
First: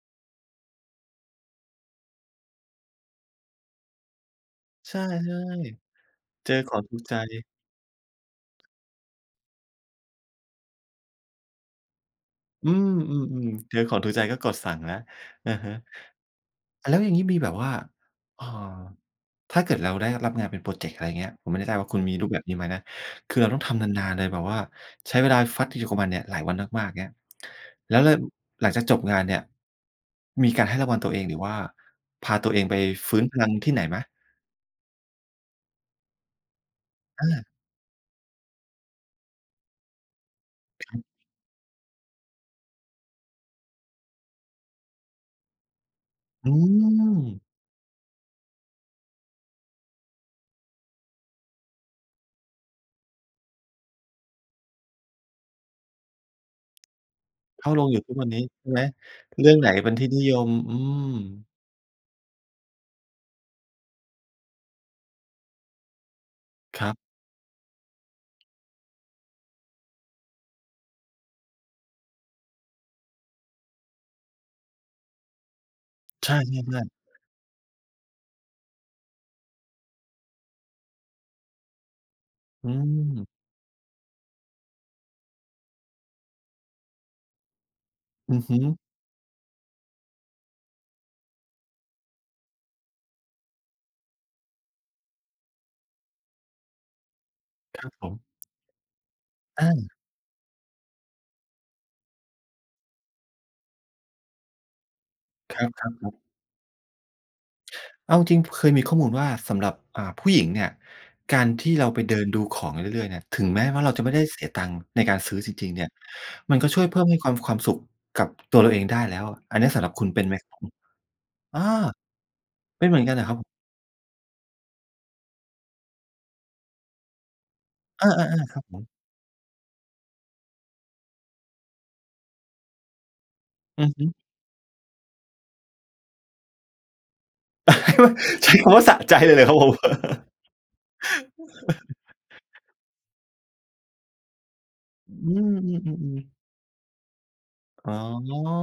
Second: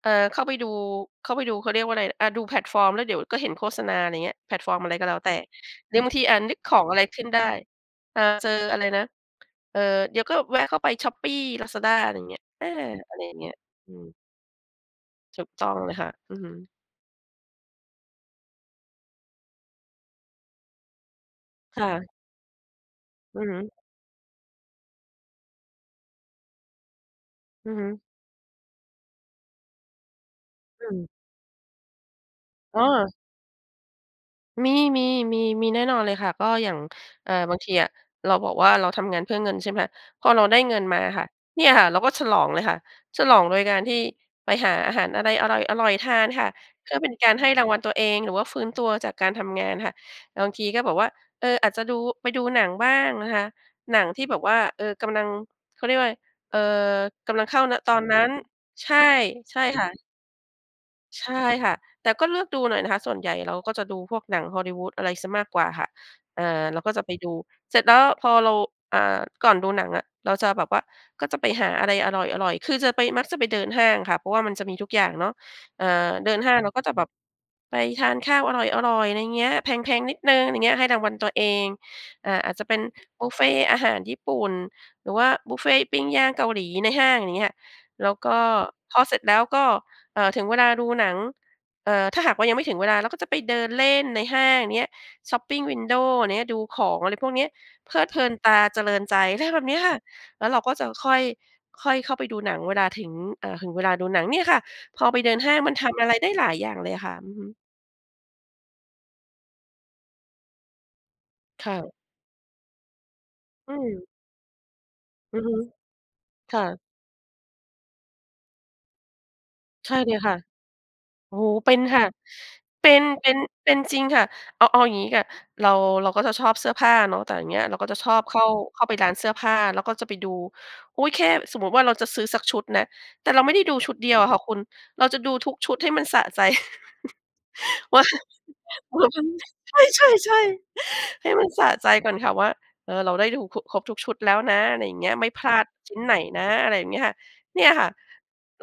Speaker 2: เออ เข้าไปดู เข้าไปดู เขาเรียกว่าอะไร อา ดูแพลตฟอร์มแล้วเดี๋ยวก็เห็นโฆษณา อะไรอย่างเงี้ย แพลตฟอร์มอะไ
Speaker 1: ใช
Speaker 2: ร
Speaker 1: ่
Speaker 2: ก็แล้วแต่ เด
Speaker 1: ๆ
Speaker 2: ี๋ยวบางที อา
Speaker 1: เจ
Speaker 2: นึ
Speaker 1: อ
Speaker 2: กข
Speaker 1: ขอ
Speaker 2: อ
Speaker 1: ง
Speaker 2: ง
Speaker 1: ถ
Speaker 2: อ
Speaker 1: ู
Speaker 2: ะไร
Speaker 1: กใ
Speaker 2: ขึ้นได้
Speaker 1: จ
Speaker 2: อ่า เจออะไรนะ เออ เดี๋ยวก็แวะเข้าไป shopee Lazada อะไรอย่างเงี้ย อ
Speaker 1: อ
Speaker 2: า
Speaker 1: ืม
Speaker 2: อ
Speaker 1: อื
Speaker 2: ะไรอย่างเง
Speaker 1: ม
Speaker 2: ี้ย
Speaker 1: ๆ เจอ
Speaker 2: อ
Speaker 1: ข
Speaker 2: ื
Speaker 1: องถูก
Speaker 2: ม
Speaker 1: ใจก็กดสั่งแล้ว
Speaker 2: ถู
Speaker 1: อ
Speaker 2: ก
Speaker 1: ะ
Speaker 2: ต้
Speaker 1: ฮ
Speaker 2: อ
Speaker 1: ะ
Speaker 2: งเลยค่ะ อือฮึ
Speaker 1: แล้วอย่างนี้มีแบบว่า เอ่อ ถ้าเกิดเราได้รับงานเป็นพรอเจกต์ อะไรอย่างเงี้ย ผมไม่ได้ทรา
Speaker 2: ค
Speaker 1: บว่
Speaker 2: ่
Speaker 1: าคุณ
Speaker 2: ะ
Speaker 1: มีรูปแบบนี้ไหมนะ คื
Speaker 2: อ
Speaker 1: อ
Speaker 2: ื
Speaker 1: เ
Speaker 2: อ
Speaker 1: รา
Speaker 2: ฮ
Speaker 1: ต้อง
Speaker 2: ึ
Speaker 1: ทำนาน ๆ เลยแบบว่าใช้เวลาฟัดอยู่กับมันเนี่ยหลายวันมาก ๆ เงี้ย
Speaker 2: อือฮึ
Speaker 1: แล้ว แล้วหลังจากจบงานเนี่ยมีการให้
Speaker 2: อ
Speaker 1: รางว
Speaker 2: ื
Speaker 1: ัลต
Speaker 2: ม
Speaker 1: ัวเอง หรือว่าพาตัวเองไป
Speaker 2: อ้อ
Speaker 1: ฟื้นพลังที่ไหนไหม?
Speaker 2: มี ๆ ๆ มีแน่นอนเลยค่ะ ก็อย่าง
Speaker 1: อ
Speaker 2: เอ่อ
Speaker 1: า
Speaker 2: บางทีอะ เราบอกว่าเราทำงานเพื่อเงิน ใช่ไหมคะ พอเราได้เงิน
Speaker 1: ค
Speaker 2: ม
Speaker 1: รั
Speaker 2: า
Speaker 1: บ
Speaker 2: ค่ะ เนี่ยค่ะเราก็ฉลองเลยค่ะ ฉลองโดยการที่ไปหาอาหารอะไรอร่อย ๆ ทานค่
Speaker 1: อ
Speaker 2: ะ
Speaker 1: ื
Speaker 2: เพื่อเป็นการ
Speaker 1: ม
Speaker 2: ให้รางวัลตัวเอง หรือว่าฟื้นตัวจากการทำงานค่ะ บางทีก็แบบว่า เออ อาจจะดู ไปดูหนังบ้างนะคะ หนังที่แบบว่า เออ กำลัง เขาเรียกว่าอะไร เอ่อ กำลังเข้า
Speaker 1: เข้า
Speaker 2: ณ
Speaker 1: โร
Speaker 2: ต
Speaker 1: ง
Speaker 2: อ
Speaker 1: อยู่
Speaker 2: น
Speaker 1: ทุ
Speaker 2: นั
Speaker 1: ก
Speaker 2: ้
Speaker 1: วั
Speaker 2: น
Speaker 1: นนี้ ใช่ไหม?
Speaker 2: ใช่
Speaker 1: เรื่
Speaker 2: ใ
Speaker 1: อ
Speaker 2: ช
Speaker 1: ง
Speaker 2: ่
Speaker 1: ไหน
Speaker 2: ค
Speaker 1: เ
Speaker 2: ่
Speaker 1: ป็น
Speaker 2: ะ
Speaker 1: ที่นิยม อืม
Speaker 2: ใช่ค่ะ แต่ก็เลือกดูหน่อยนะคะ ส่วนใหญ่เราก็จะดูพวกหนัง Hollywood อะไรเสียมากกว่าค่ะ อ่า เรา
Speaker 1: คร
Speaker 2: ก็
Speaker 1: ับ
Speaker 2: จะไปดู เสร็จแล้วพอเรา อ่า ก่อนดูหนังอะเราจะแบบว่าก็ไปหาอะไรอร่อย ๆ คือจะไป มักจะไปเดินห้างค่ะ เพราะว่ามันจะมีทุกอย่างเนาะ อา เ
Speaker 1: ใช
Speaker 2: ดินห้างเราก็
Speaker 1: ่
Speaker 2: จ
Speaker 1: ๆ ๆ
Speaker 2: ะแบบไปทานข้าวอร่อย ๆ อะไรอย่างเงี้ย แพง ๆ นิดหนึ่ง อะไรอย่างเงี้ย ให้รางวัลตัวเอง อ่า อาจจะ
Speaker 1: อื
Speaker 2: เป็นบุ
Speaker 1: ม
Speaker 2: ฟเฟต์อาหารญี่ปุ่น หรือว่าบุฟเฟต์ปิ้งย่างเกาหลีในห้าง อย่างเงี้ยค่ะ แล้วก
Speaker 1: อ
Speaker 2: ็
Speaker 1: ือฮึ
Speaker 2: พอเสร็จแล้วก็ เอ่อ ถึงเวลาดูหนัง เอ่อ ถ้าหากว่ายังไม่ถึงเวลาเราก็จะไปเดินเล่นในห้างเนี้ย shopping window เนี้ย ดูของ อะไรพวกเนี้ย
Speaker 1: ครั
Speaker 2: เ
Speaker 1: บ
Speaker 2: พลิ
Speaker 1: ผ
Speaker 2: ดเพ
Speaker 1: ม
Speaker 2: ลินตา เจริญใจ ไรแบ
Speaker 1: อ
Speaker 2: บเนี้ยค
Speaker 1: า
Speaker 2: ่ะ แล้วเราก็จะค่อย ค่อยเข้าไปดูหนังเวลาถึง อ่า ถึงเวลาดูหนังเนี่ยค่ะ พอไปเดินห้า
Speaker 1: ค
Speaker 2: งมันท
Speaker 1: รับ
Speaker 2: ำอะไร
Speaker 1: ๆ ๆ
Speaker 2: ได้หลายอย่างเลยค่ะ อือฮึ
Speaker 1: เอาจริง เคยมีข้อมูลว่าสำหรับ อ่า ผู้หญิงเนี่ย การท
Speaker 2: ค
Speaker 1: ี
Speaker 2: ่
Speaker 1: ่เรา
Speaker 2: ะ
Speaker 1: ไปเดินดูของเรื่อย ๆ เนี่ย ถึงแม้
Speaker 2: อื
Speaker 1: ว่าเรา
Speaker 2: ม
Speaker 1: จะไม่ได้เสียตังค์ในการซื
Speaker 2: อ
Speaker 1: ้
Speaker 2: ื
Speaker 1: อ
Speaker 2: อ
Speaker 1: จ
Speaker 2: ฮึ
Speaker 1: ริง ๆ เนี่ย
Speaker 2: ค
Speaker 1: มัน
Speaker 2: ่
Speaker 1: ก็ช
Speaker 2: ะ
Speaker 1: ่วยเพิ่มให้ความ ความสุขกับตัวเราเองได้แล้ว อันเนี้ยสำหร
Speaker 2: ใช
Speaker 1: ับ
Speaker 2: ่
Speaker 1: คุ
Speaker 2: เ
Speaker 1: ณ
Speaker 2: ล
Speaker 1: เ
Speaker 2: ย
Speaker 1: ป็น
Speaker 2: ค
Speaker 1: ไ
Speaker 2: ่
Speaker 1: หม
Speaker 2: ะ
Speaker 1: ครับ?
Speaker 2: โอ้โฮ
Speaker 1: อา
Speaker 2: เป็นค่ะ
Speaker 1: เป็
Speaker 2: เป
Speaker 1: น
Speaker 2: ็
Speaker 1: เหมื
Speaker 2: น
Speaker 1: อนกันเหรอ
Speaker 2: เป็
Speaker 1: ครั
Speaker 2: น
Speaker 1: บ?
Speaker 2: เป็นจริงค่ะ เอา เอาอย่างงี้ค่ะ เรา เราก็จะชอบเสื้อผ้าเนาะ แต่อย่างเงี้ยเราก็จะ
Speaker 1: อ
Speaker 2: ช
Speaker 1: า
Speaker 2: อบเข้า
Speaker 1: ๆ ๆ ครับผ
Speaker 2: เข้า
Speaker 1: ม
Speaker 2: ไปร้านเสื้อผ้า แล้วก็จะไปดู อุ๊ย แค่สมมติว่าเราจะซื้อสักชุดนะ แต่เราไม่ได้ดู
Speaker 1: อื
Speaker 2: ช
Speaker 1: อ
Speaker 2: ุด
Speaker 1: ฮึ
Speaker 2: เดียวอะค่ะคุณ เราจะดูทุกชุดให้มันสะใจ ว่าง
Speaker 1: ใช้คำว่าสะ
Speaker 2: เดี๋ย
Speaker 1: ใ
Speaker 2: ว
Speaker 1: จ
Speaker 2: มัน
Speaker 1: เลยเหรอครับผม?
Speaker 2: ใช่ ๆ ๆ ให้มันสะใจก่อนค่ะ ว่า เออ เราได้ดู คุ ครบทุกชุดแล้วนะ อะไรอย่างเงี้
Speaker 1: อื
Speaker 2: ย ไม่พลาด
Speaker 1: อ ๆ
Speaker 2: ชิ้น
Speaker 1: ๆ อื
Speaker 2: ไหน
Speaker 1: ม
Speaker 2: นะ อะไรอย่างเงี้ยค่ะ เนี่ยค่ะ
Speaker 1: อ๋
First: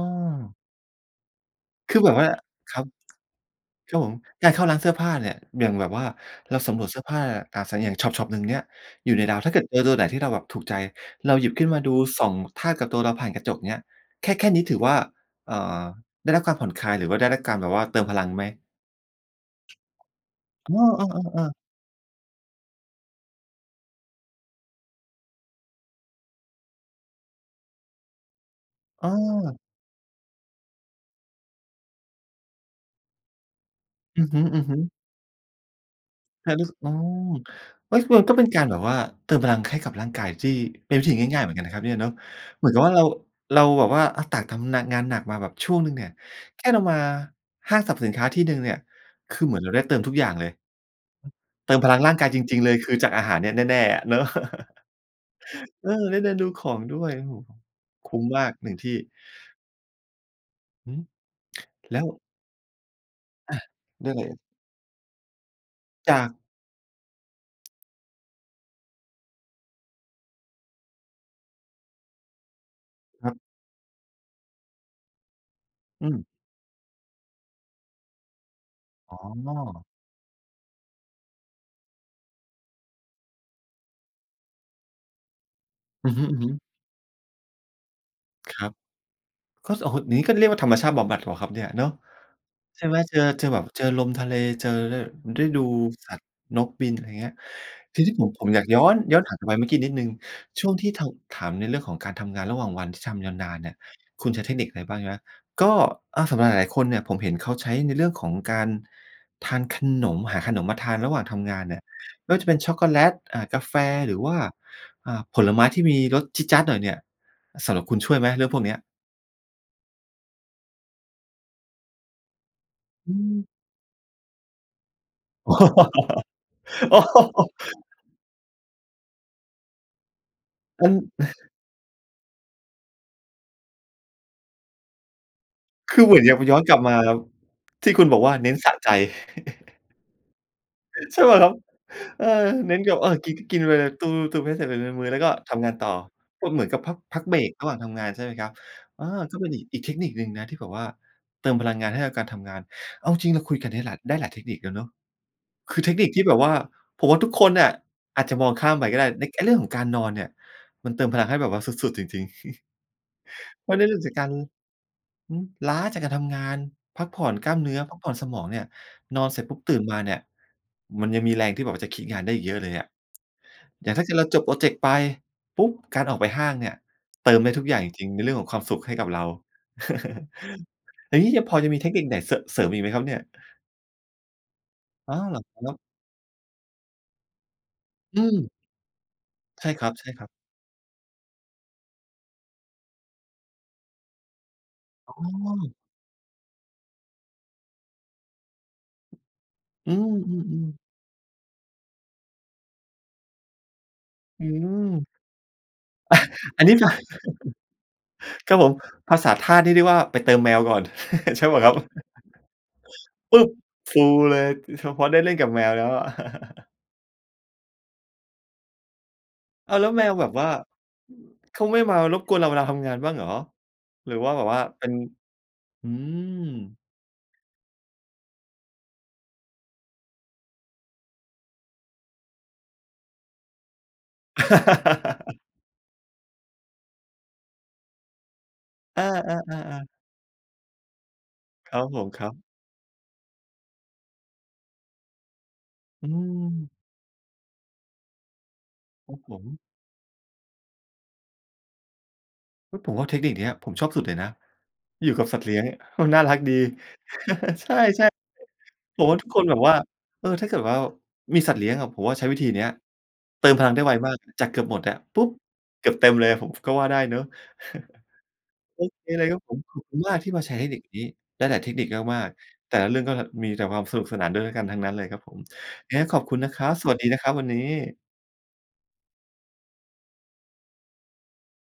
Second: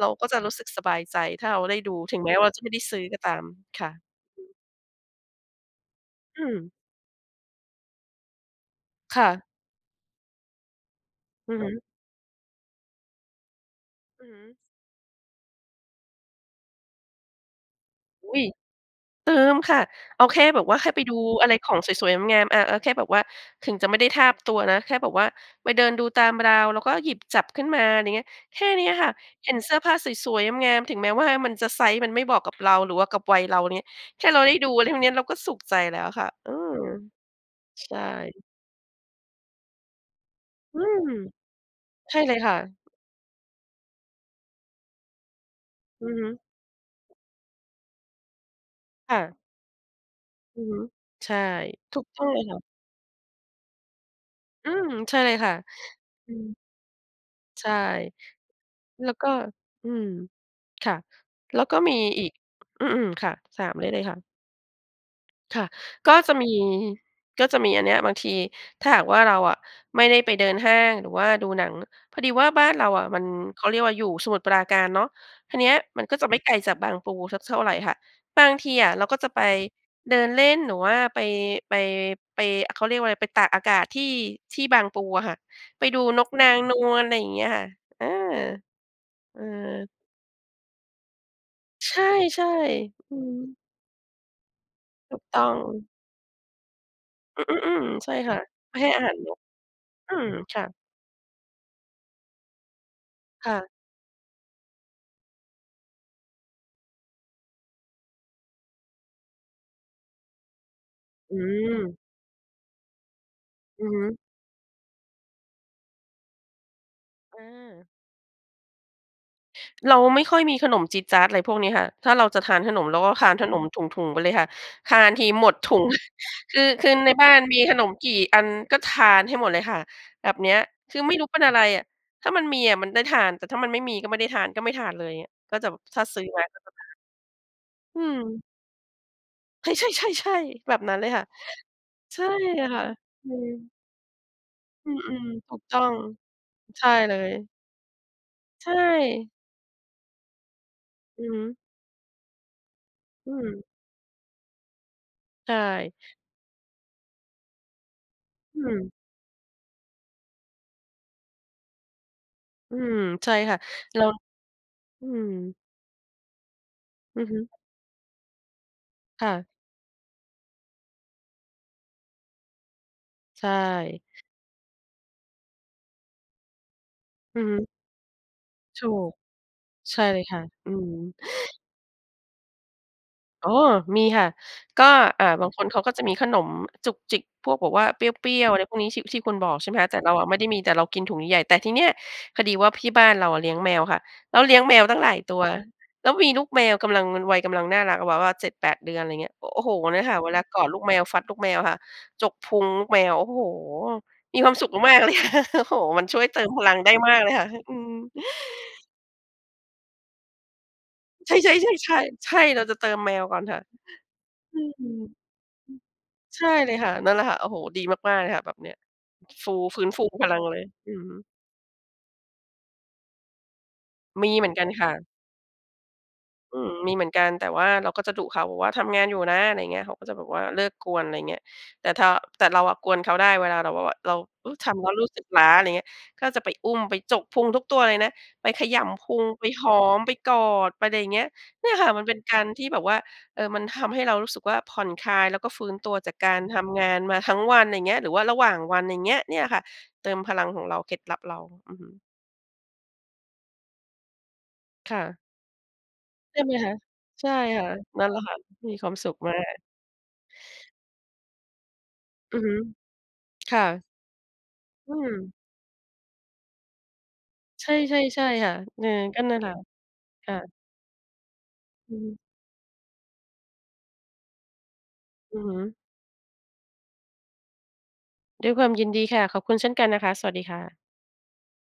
Speaker 2: เราก็จะรู้สึกสบายใจถ้าเราได้ด
Speaker 1: ค
Speaker 2: ู
Speaker 1: ือแบ
Speaker 2: ถ
Speaker 1: บ
Speaker 2: ึง
Speaker 1: ว่า
Speaker 2: แม้ว่าเราจะไม่
Speaker 1: ค
Speaker 2: ไ
Speaker 1: ร
Speaker 2: ด้
Speaker 1: ับ
Speaker 2: ซื้อก็ตามค่
Speaker 1: ครับผม
Speaker 2: ะ
Speaker 1: การเข้าร้านเสื้อผ้าเนี่ย อย่างแบบว่า
Speaker 2: อื
Speaker 1: เรา
Speaker 2: ม
Speaker 1: สำรวจเสื้อผ้า ตาใส อย่างชอป ๆ หนึ่งเนี่ย อยู่
Speaker 2: ค
Speaker 1: ใน
Speaker 2: ่
Speaker 1: รา
Speaker 2: ะ
Speaker 1: ว ถ้าเกิด เออ ตัวไหนที่เราแบบถูกใจ เราหยิ
Speaker 2: อ
Speaker 1: บ
Speaker 2: ือ
Speaker 1: ขึ
Speaker 2: ฮ
Speaker 1: ้นม
Speaker 2: ึ
Speaker 1: าดู ส่อง ทาบ กับตัวเราผ่านกระจกเนี้ย
Speaker 2: อ
Speaker 1: แค
Speaker 2: ือ
Speaker 1: ่
Speaker 2: ฮึ
Speaker 1: แค่นี้ถือว่า อ่า ได้รับการผ่อนคลาย หรือว่าได้รับการแบบว่าเติมพลั
Speaker 2: อ
Speaker 1: ง
Speaker 2: ุ๊
Speaker 1: ไห
Speaker 2: ย
Speaker 1: ม?
Speaker 2: เติมค่ะ เอาแค่แบบ
Speaker 1: เ
Speaker 2: ว
Speaker 1: อ
Speaker 2: ่าแค่
Speaker 1: อ
Speaker 2: ไ
Speaker 1: เ
Speaker 2: ปดู
Speaker 1: ออ
Speaker 2: อะ
Speaker 1: ๆ
Speaker 2: ไร
Speaker 1: ๆ
Speaker 2: ของสวย ๆ งาม ๆ อา เอาแค่แบบว่าถึงจะไม่ได้ทาบตัวนะ แค่แบบว่าไปเดินดูตามราว แล้วก็หยิบจับขึ้นมา อะไรอย่างเงี้ย แค่นี้ค่
Speaker 1: อ
Speaker 2: ะ เห็
Speaker 1: า
Speaker 2: นเสื้อผ้าสวย ๆ งาม ๆ ถึงแม้ว่ามันจะไซซ์มันไม่บอกกับเรา หรือว่ากับวัยเรานิ
Speaker 1: อ
Speaker 2: แค
Speaker 1: ื
Speaker 2: ่
Speaker 1: อ
Speaker 2: เ
Speaker 1: ฮ
Speaker 2: ราได้ดู
Speaker 1: ึ
Speaker 2: เ
Speaker 1: ๆ
Speaker 2: ท่าเนี้ยเราก็สุขใจแล้วค่ะ
Speaker 1: แค
Speaker 2: อื
Speaker 1: ่รู้ส
Speaker 2: ม
Speaker 1: ึก อ๋อ
Speaker 2: ใ
Speaker 1: เ
Speaker 2: ช
Speaker 1: ฮ้ย มันก็
Speaker 2: ่
Speaker 1: เป็นการแบบว่าเติมกำลังให้กับร่างกายที่
Speaker 2: อื
Speaker 1: เป็นวิ
Speaker 2: ม
Speaker 1: ธีง่าย ๆ เหมือนกันนะครับเนี่ยเนาะ
Speaker 2: ใช่เลยค่
Speaker 1: เหมือน
Speaker 2: ะ
Speaker 1: กับว่าเรา เราแบบว่า อา ต่างทำ น งานหนักมาแบบช่วงหนึ่งเน
Speaker 2: อ
Speaker 1: ี
Speaker 2: ื
Speaker 1: ่ย
Speaker 2: อฮึ
Speaker 1: แค่เรามาห้างสรรพสินค้าที่หนึ่งเนี่ย
Speaker 2: ค่
Speaker 1: ค
Speaker 2: ะ
Speaker 1: ือเหมือนเราได้เติมทุกอย่างเลย
Speaker 2: อือฮึ ใช่
Speaker 1: เติมพ
Speaker 2: ถ
Speaker 1: ลั
Speaker 2: ู
Speaker 1: ง
Speaker 2: ก
Speaker 1: ร่าง
Speaker 2: ต้
Speaker 1: ก
Speaker 2: อง
Speaker 1: าย
Speaker 2: เล
Speaker 1: จ
Speaker 2: ยค
Speaker 1: ร
Speaker 2: ่
Speaker 1: ิ
Speaker 2: ะ
Speaker 1: ง ๆ เลยคือจากอาหารเนี่ยแน่ ๆ อะเนาะ
Speaker 2: อืม ใช่เลยค่ะ
Speaker 1: เออ ได้เด
Speaker 2: อื
Speaker 1: ินด
Speaker 2: ม
Speaker 1: ูของด้วย โอ้โฮ
Speaker 2: ใช่
Speaker 1: คุ้มมากหนึ่งที่
Speaker 2: แล้วก็ อืม ค
Speaker 1: อ
Speaker 2: ่
Speaker 1: ื้
Speaker 2: ะ
Speaker 1: อฮื
Speaker 2: แล้วก็ม
Speaker 1: อ
Speaker 2: ี
Speaker 1: แล้ว
Speaker 2: อีก อือ ๆ ค่ะ
Speaker 1: อา
Speaker 2: สาม ได้เลย
Speaker 1: ได้
Speaker 2: ค่
Speaker 1: เ
Speaker 2: ะ
Speaker 1: ลย
Speaker 2: ค่ะ ก
Speaker 1: จ
Speaker 2: ็
Speaker 1: า
Speaker 2: จะ
Speaker 1: ก
Speaker 2: มี ก็จะมีอันเนี้ย บางทีถ้าหากว่า เราอะไม่ได้ไปเดินห้างหรือว่าดูหนัง พอดีว่าบ้านเราอะมัน
Speaker 1: ครับ
Speaker 2: เขาเรียกว่าอยู่สมุทรปราการเนาะ ทาเนี้ย มั
Speaker 1: อ
Speaker 2: น
Speaker 1: ื
Speaker 2: ก็จ
Speaker 1: ม
Speaker 2: ะไม่ไกลจากบางปูสักเท่าไรค่ะ บางทีอะเรา
Speaker 1: อ
Speaker 2: ก
Speaker 1: ๋
Speaker 2: ็จะไป
Speaker 1: อ
Speaker 2: เดินเล่น หรือว่าไป ไป ไป เขาเรียกว่าไร ไปตากอากาศที่ ที่บางปูอะค่ะ ไปดู
Speaker 1: อือ
Speaker 2: น
Speaker 1: ฮ
Speaker 2: กนา
Speaker 1: ึ ๆ
Speaker 2: งนวล ไรอย่างเงี้ยค่ะ เออ
Speaker 1: ครับ
Speaker 2: เอ
Speaker 1: ก๊อด โอ
Speaker 2: อ
Speaker 1: ้โฮ นี้ก็เรียกว่าธรรมชาติบำบัดเปล่าครับเนี่ยเนา
Speaker 2: ใ
Speaker 1: ะ
Speaker 2: ช่
Speaker 1: ใช่ไหม
Speaker 2: ๆ อ
Speaker 1: เ
Speaker 2: ื
Speaker 1: จอ เจอ
Speaker 2: ม
Speaker 1: แบบ เจอลมทะเล เจอได้
Speaker 2: ถูกต
Speaker 1: ไ
Speaker 2: ้
Speaker 1: ด
Speaker 2: อ
Speaker 1: ้ดู
Speaker 2: ง
Speaker 1: สัตว์ นกบิน อะไรเงี้ย
Speaker 2: อือ ๆ อืม
Speaker 1: ที
Speaker 2: ใช
Speaker 1: นี
Speaker 2: ่
Speaker 1: ้ผม
Speaker 2: ค่ะ
Speaker 1: ผมอยาก
Speaker 2: ไป
Speaker 1: ย้
Speaker 2: ให
Speaker 1: อ
Speaker 2: ้
Speaker 1: น
Speaker 2: อาหา
Speaker 1: ย
Speaker 2: ร
Speaker 1: ้อน
Speaker 2: น
Speaker 1: กลับ
Speaker 2: ก
Speaker 1: ไปเมื่อกี้นิดหนึ่ง
Speaker 2: อืม ค่
Speaker 1: ช่ว
Speaker 2: ะ
Speaker 1: งที่เทา ถามในเรื่องของการทำงานระหว่างวันที่ทำยาวน
Speaker 2: ค่
Speaker 1: าน
Speaker 2: ะ
Speaker 1: เนี่ย คุณใช้เทคนิคอะไรบ้าง ใช่ไหม ก็ อา สำหรับหลาย ๆ คนเนี่ย ผมเห็นเขาใช้ในเรื่องของการทานขนม หาขนมมาทานระหว่าง
Speaker 2: อ
Speaker 1: ท
Speaker 2: ื
Speaker 1: ำงานเนี่ย
Speaker 2: ม
Speaker 1: ไม่ว่าจะเป็นช็อกโกแลต อ่า กาแฟ
Speaker 2: อือฮ
Speaker 1: หร
Speaker 2: ึ
Speaker 1: ือว่า อ่า ผลไม้ที่มีรสจี๊ดจ๊าดหน่อยเนี่ย สำหรับ
Speaker 2: อา
Speaker 1: คุณช่วยไหมเรื่องพวกเนี้ย?
Speaker 2: เราไม่ค่อยมีขนมจี๊ดจ๊าด อะไรพวกนี้ค่ะ ถ้าเราจะทานขนมเราก
Speaker 1: อ
Speaker 2: ็
Speaker 1: ื
Speaker 2: คานข
Speaker 1: ม
Speaker 2: นมถุง ๆ ไปเลยค่ะ ทานทีหมดถุง คือ คือในบ้านมีขนมกี่อันก็ทานให้หมดเลยค่ะ แบบเนี้ย
Speaker 1: อั
Speaker 2: ค
Speaker 1: น
Speaker 2: ือไม่รู้เป็นอะไรอะ? ถ้ามันมีอะมันได้ทาน แต่ถ้ามันไม่มีก็ไม่ได้ทาน ก็ไม่ทานเลย เงี้ย ก็จะแบบ
Speaker 1: ค
Speaker 2: ถ้
Speaker 1: ื
Speaker 2: า
Speaker 1: อเหม
Speaker 2: ซ
Speaker 1: ื
Speaker 2: ื
Speaker 1: อ
Speaker 2: ้
Speaker 1: น ห
Speaker 2: อ
Speaker 1: รือยั
Speaker 2: ไว
Speaker 1: ง
Speaker 2: ้
Speaker 1: มา ย้
Speaker 2: ก็
Speaker 1: อน
Speaker 2: จะ
Speaker 1: กลั
Speaker 2: ท
Speaker 1: บ
Speaker 2: า
Speaker 1: ม
Speaker 2: น
Speaker 1: าครับ ที่
Speaker 2: อื
Speaker 1: คุณบอกว่า
Speaker 2: ม
Speaker 1: "เน้นสะใจ"
Speaker 2: เฮ้ย ใช่ ๆ ๆ แบบนั้นเลย
Speaker 1: ใช
Speaker 2: ค่
Speaker 1: ่
Speaker 2: ะ
Speaker 1: เปล่าครับ?
Speaker 2: ใช
Speaker 1: เอ
Speaker 2: ่
Speaker 1: อ เน
Speaker 2: ค
Speaker 1: ้น
Speaker 2: ่ะ
Speaker 1: กับ อา ก
Speaker 2: อื
Speaker 1: ิน กิน
Speaker 2: ม
Speaker 1: เลย ตู้ม ๆ ๆ ให้เสร็จเป็น
Speaker 2: อื
Speaker 1: มื้อ ๆ แล้ว
Speaker 2: ม
Speaker 1: ก็
Speaker 2: ๆ ถ
Speaker 1: ท
Speaker 2: ูก
Speaker 1: ำงา
Speaker 2: ต
Speaker 1: น
Speaker 2: ้อ
Speaker 1: ต่อ
Speaker 2: ง
Speaker 1: ก็เหมือนกั
Speaker 2: ใ
Speaker 1: บ
Speaker 2: ช่
Speaker 1: พัก
Speaker 2: เล
Speaker 1: พัก
Speaker 2: ย
Speaker 1: เบรกระหว่างทำงาน ใช่ไหมครับ
Speaker 2: ใช
Speaker 1: อา
Speaker 2: ่
Speaker 1: ก็เป็นอีก อีกเทคนิคหนึ่งนะ ที่แบบว่า
Speaker 2: อือฮ
Speaker 1: เติม
Speaker 2: ึ
Speaker 1: พลังงานให้กับการทำงาน เอาจร
Speaker 2: อ
Speaker 1: ิ
Speaker 2: ื
Speaker 1: ง ๆ เราคุ
Speaker 2: ม
Speaker 1: ยกันได้หลาย ได้หลายเทคนิคแล้วเนาะ
Speaker 2: ใช
Speaker 1: คือเท
Speaker 2: ่
Speaker 1: คนิคที่แบบว่า ผมว่าทุกคนน่ะอาจจะมอง
Speaker 2: อื
Speaker 1: ข้ามไป
Speaker 2: ม
Speaker 1: ก็ได้ ใน ไอ้เรื่องของการนอนเนี่ย มันเติมพลังให้แบบว่าสุด ๆ จริง ๆ
Speaker 2: อืม ใช่ค่ะ
Speaker 1: เพราะได้เริ
Speaker 2: เ
Speaker 1: ่
Speaker 2: ร
Speaker 1: ม
Speaker 2: า
Speaker 1: จากการ
Speaker 2: อืม
Speaker 1: อือ ล้าจากการทำงาน พัก
Speaker 2: อ
Speaker 1: ผ
Speaker 2: ื
Speaker 1: ่
Speaker 2: อ
Speaker 1: อ
Speaker 2: ฮ
Speaker 1: น
Speaker 2: ึ
Speaker 1: กล้ามเนื้อ พักผ่อนสมองเนี่ย น
Speaker 2: ค
Speaker 1: อ
Speaker 2: ่
Speaker 1: นเสร็จ
Speaker 2: ะ
Speaker 1: ปุ๊บ ตื่นมาเนี่ย มันยังมีแรงที่แบบว่าจะคิดงานได้อีกเยอะเลยอะ
Speaker 2: ใช
Speaker 1: อย่าง
Speaker 2: ่
Speaker 1: ถ้าเกิดเราจบพรอเจกต์ไปปุ๊บ การออกไปห้างเนี่ย เติ
Speaker 2: อื
Speaker 1: ม
Speaker 2: อ
Speaker 1: ได้
Speaker 2: ฮ
Speaker 1: ทุ
Speaker 2: ึ
Speaker 1: กอย่างจริง ๆ ในเรื่องของความสุ
Speaker 2: ถ
Speaker 1: ข
Speaker 2: ู
Speaker 1: ให้กับ
Speaker 2: ก
Speaker 1: เรา
Speaker 2: ใช่เลยค่ะ อืม
Speaker 1: อย่างนี้จะพอจะมีเทคนิคไหนเสอะ เสริมอีกไหมครับเนี่ย?
Speaker 2: อ๋อ มีค่ะ ก็
Speaker 1: อ้า
Speaker 2: อ่า
Speaker 1: ว เหรอ
Speaker 2: บาง
Speaker 1: ค
Speaker 2: คน
Speaker 1: รั
Speaker 2: เข
Speaker 1: บ?
Speaker 2: าก็จะมีขนมจุกจิกพวกบอกว่าเปร
Speaker 1: อ
Speaker 2: ี้ย
Speaker 1: ืม
Speaker 2: ว ๆ อะไรพวกนี้ที่ ที่คุณบอก
Speaker 1: ใช
Speaker 2: ใช่
Speaker 1: ่
Speaker 2: ไหม
Speaker 1: ค
Speaker 2: ค
Speaker 1: ร
Speaker 2: ะ แต่เราอะ
Speaker 1: ับ ๆ
Speaker 2: ไม่ได้มี แต่เรากินถุงใหญ่ ๆ แต่ทีเนี้ย พอดีว่าที่บ้านเราอะเลี้ยงแมวค่ะ แล้วเลี้ยงแมวตั้งหล
Speaker 1: อ๋
Speaker 2: ายตัว
Speaker 1: อ
Speaker 2: แล้วมีลูกแมวกำลัง เป็นวัยกำลังน่ารักอะ แบบว่า เจ็ดแปด เดือน ไรเงี้ย อ โอ้โฮ
Speaker 1: อื
Speaker 2: เนี่ย
Speaker 1: ม
Speaker 2: ค่ะ เว
Speaker 1: อื
Speaker 2: ลากอ
Speaker 1: อ
Speaker 2: ดล
Speaker 1: ๆ
Speaker 2: ูกแมวฟัดลูกแมวค่ะ จกพุงลูกแมว โอ้โฮ! มี
Speaker 1: อื
Speaker 2: ความสุขมาก ๆ เ
Speaker 1: ม
Speaker 2: ลยค่ะ โอ้โฮ มันช่วยเติมพ
Speaker 1: อัน
Speaker 2: ล
Speaker 1: นี
Speaker 2: ั
Speaker 1: ้
Speaker 2: ง
Speaker 1: ดี
Speaker 2: ไ
Speaker 1: ก
Speaker 2: ด
Speaker 1: ว่
Speaker 2: ้
Speaker 1: า
Speaker 2: มากเลยค่ะ ฮ อืม
Speaker 1: ครับผม ภาษาทาสนี่เรียกว่า ไปเติมแมวก่อน
Speaker 2: ใ
Speaker 1: ใช่เปล่าครับ?
Speaker 2: ช่ ๆ ๆ ๆ ใช่ เราจะเติมแมว
Speaker 1: ป
Speaker 2: ก่อ
Speaker 1: ุ๊
Speaker 2: น
Speaker 1: บ
Speaker 2: ค่ะ
Speaker 1: ฟูเลย
Speaker 2: อืม
Speaker 1: อือ
Speaker 2: อ
Speaker 1: ค
Speaker 2: ื
Speaker 1: ือ
Speaker 2: อ
Speaker 1: พอได้เล่นกับแมวแล้วอะ
Speaker 2: ใช่เลยค่ะ นั่นแหละค่ะ โอ้โฮ ดีมาก ๆ เลยค่ะ แบบเนี้ย ฟู
Speaker 1: อ้า
Speaker 2: ฟ
Speaker 1: ว
Speaker 2: ื
Speaker 1: แ
Speaker 2: ้
Speaker 1: ล้
Speaker 2: น
Speaker 1: ว
Speaker 2: ฟ
Speaker 1: แ
Speaker 2: ู
Speaker 1: มวแ
Speaker 2: พ
Speaker 1: บ
Speaker 2: ล
Speaker 1: บ
Speaker 2: ัง
Speaker 1: ว่า
Speaker 2: เลย อือฮึ
Speaker 1: เขาไม่มารบกวนเราเวลาทำงานบ้างเหรอ? หรือ
Speaker 2: ม
Speaker 1: ว่
Speaker 2: ี
Speaker 1: าแบ
Speaker 2: เหม
Speaker 1: บ
Speaker 2: ือน
Speaker 1: ว่
Speaker 2: ก
Speaker 1: า
Speaker 2: ัน
Speaker 1: เ
Speaker 2: ค
Speaker 1: ป็
Speaker 2: ่
Speaker 1: น
Speaker 2: ะ
Speaker 1: อืม
Speaker 2: อืม มีเหมือนกัน แต่ว่าเราก็จะดุเขา บอกว่า "ทำงานอยู่นะ" อะไรเงี้ย เขาก็จะแบบว่าเลิกกวน ไรเงี้ย แต่ทา แต่เราอะกวนเขาได้เวลาเราแบบว่าแหวะ เรา เฮ้ย ทำแล้วรู้สึกล้า อะไรเงี้ย ก็จะไปอุ้มไปจกพุงทุกตัวเลยนะ ไปขย
Speaker 1: อ
Speaker 2: ำ
Speaker 1: า
Speaker 2: พุง ไปหอ
Speaker 1: ๆ ๆ ๆ
Speaker 2: ม ไปกอด ไปไรอย่างเงี้ย เนี
Speaker 1: ค
Speaker 2: ่ย
Speaker 1: รั
Speaker 2: ค
Speaker 1: บ
Speaker 2: ่ะ
Speaker 1: ผ
Speaker 2: มัน
Speaker 1: ม
Speaker 2: เป็น
Speaker 1: ครั
Speaker 2: ก
Speaker 1: บ
Speaker 2: ารที่แบบว่า เออ มันทำให้เรารู้สึกว่าผ่อนคลาย แล้วก็ฟื้นตัว
Speaker 1: อื
Speaker 2: จากการท
Speaker 1: ม
Speaker 2: ำงานมาทั้งวัน ไรเงี้ย หรือว่าระหว่างวัน ไรเ
Speaker 1: ค
Speaker 2: ง
Speaker 1: ร
Speaker 2: ี
Speaker 1: ั
Speaker 2: ้
Speaker 1: บ
Speaker 2: ย
Speaker 1: ผ
Speaker 2: เนี่ยค
Speaker 1: ม
Speaker 2: ่ะ เติมพลังของเรา เคล็ดลับเรา อือฮึ
Speaker 1: เฮ้ย ผมว่าเทคนิคเนี้ย ผมชอบสุดเลยนะ
Speaker 2: ค่
Speaker 1: อยู่
Speaker 2: ะ
Speaker 1: กับสัตว์เลี้ยงมันน่าร
Speaker 2: ใ
Speaker 1: ั
Speaker 2: ช
Speaker 1: ก
Speaker 2: ่ไห
Speaker 1: ด
Speaker 2: ม
Speaker 1: ี
Speaker 2: คะ? ใช่ค่
Speaker 1: ใ
Speaker 2: ะ
Speaker 1: ช
Speaker 2: นั
Speaker 1: ่
Speaker 2: ่นแหละค่ะ มีความ
Speaker 1: ๆ ผ
Speaker 2: ส
Speaker 1: ม
Speaker 2: ุ
Speaker 1: ว่
Speaker 2: ข
Speaker 1: าทุ
Speaker 2: ม
Speaker 1: ก
Speaker 2: า
Speaker 1: คนแบ
Speaker 2: ก
Speaker 1: บว่า เออ ถ้าเกิดว่ามีสัตว์เลี้ยงอะ ผมว่าใช้
Speaker 2: อ
Speaker 1: ว
Speaker 2: ื
Speaker 1: ิ
Speaker 2: อ
Speaker 1: ธี
Speaker 2: ฮึ
Speaker 1: เนี้ย เติ
Speaker 2: ค
Speaker 1: ม
Speaker 2: ่
Speaker 1: พลังได
Speaker 2: ะ
Speaker 1: ้ไวมากจากเกือบหมด
Speaker 2: อ
Speaker 1: อ
Speaker 2: ื
Speaker 1: ะ ปุ๊บ
Speaker 2: ม
Speaker 1: เกือบเต็มเลยอะ ผม ก็ว่าได้เนาะ
Speaker 2: ใช่ ๆ ๆ ค่ะ
Speaker 1: โ
Speaker 2: อ
Speaker 1: อ
Speaker 2: ือ
Speaker 1: เค
Speaker 2: ก็
Speaker 1: เลย
Speaker 2: น
Speaker 1: ค
Speaker 2: ั่
Speaker 1: รั
Speaker 2: น
Speaker 1: บ
Speaker 2: แหล
Speaker 1: ผ
Speaker 2: ะค
Speaker 1: ม
Speaker 2: ่ะ
Speaker 1: ขอบคุณมากท
Speaker 2: ค
Speaker 1: ี่
Speaker 2: ่
Speaker 1: มาแช
Speaker 2: ะ
Speaker 1: ร์เทคนิคนี้ ได้หลายเทคนิค
Speaker 2: อือฮึ
Speaker 1: มาก ๆ แต่ละเรื่องก็ ห มีแต่ความสนุกสนานด้วย ด้วยกันทั้งนั้นเลยครับผ
Speaker 2: อื
Speaker 1: ม
Speaker 2: อฮึ
Speaker 1: ไงก็ขอบคุณนะครับ สวัสดีนะครับวันนี้
Speaker 2: ด้วยความยินดีค่ะ ขอบคุณเช่นกันนะคะ สวัสดีค่ะ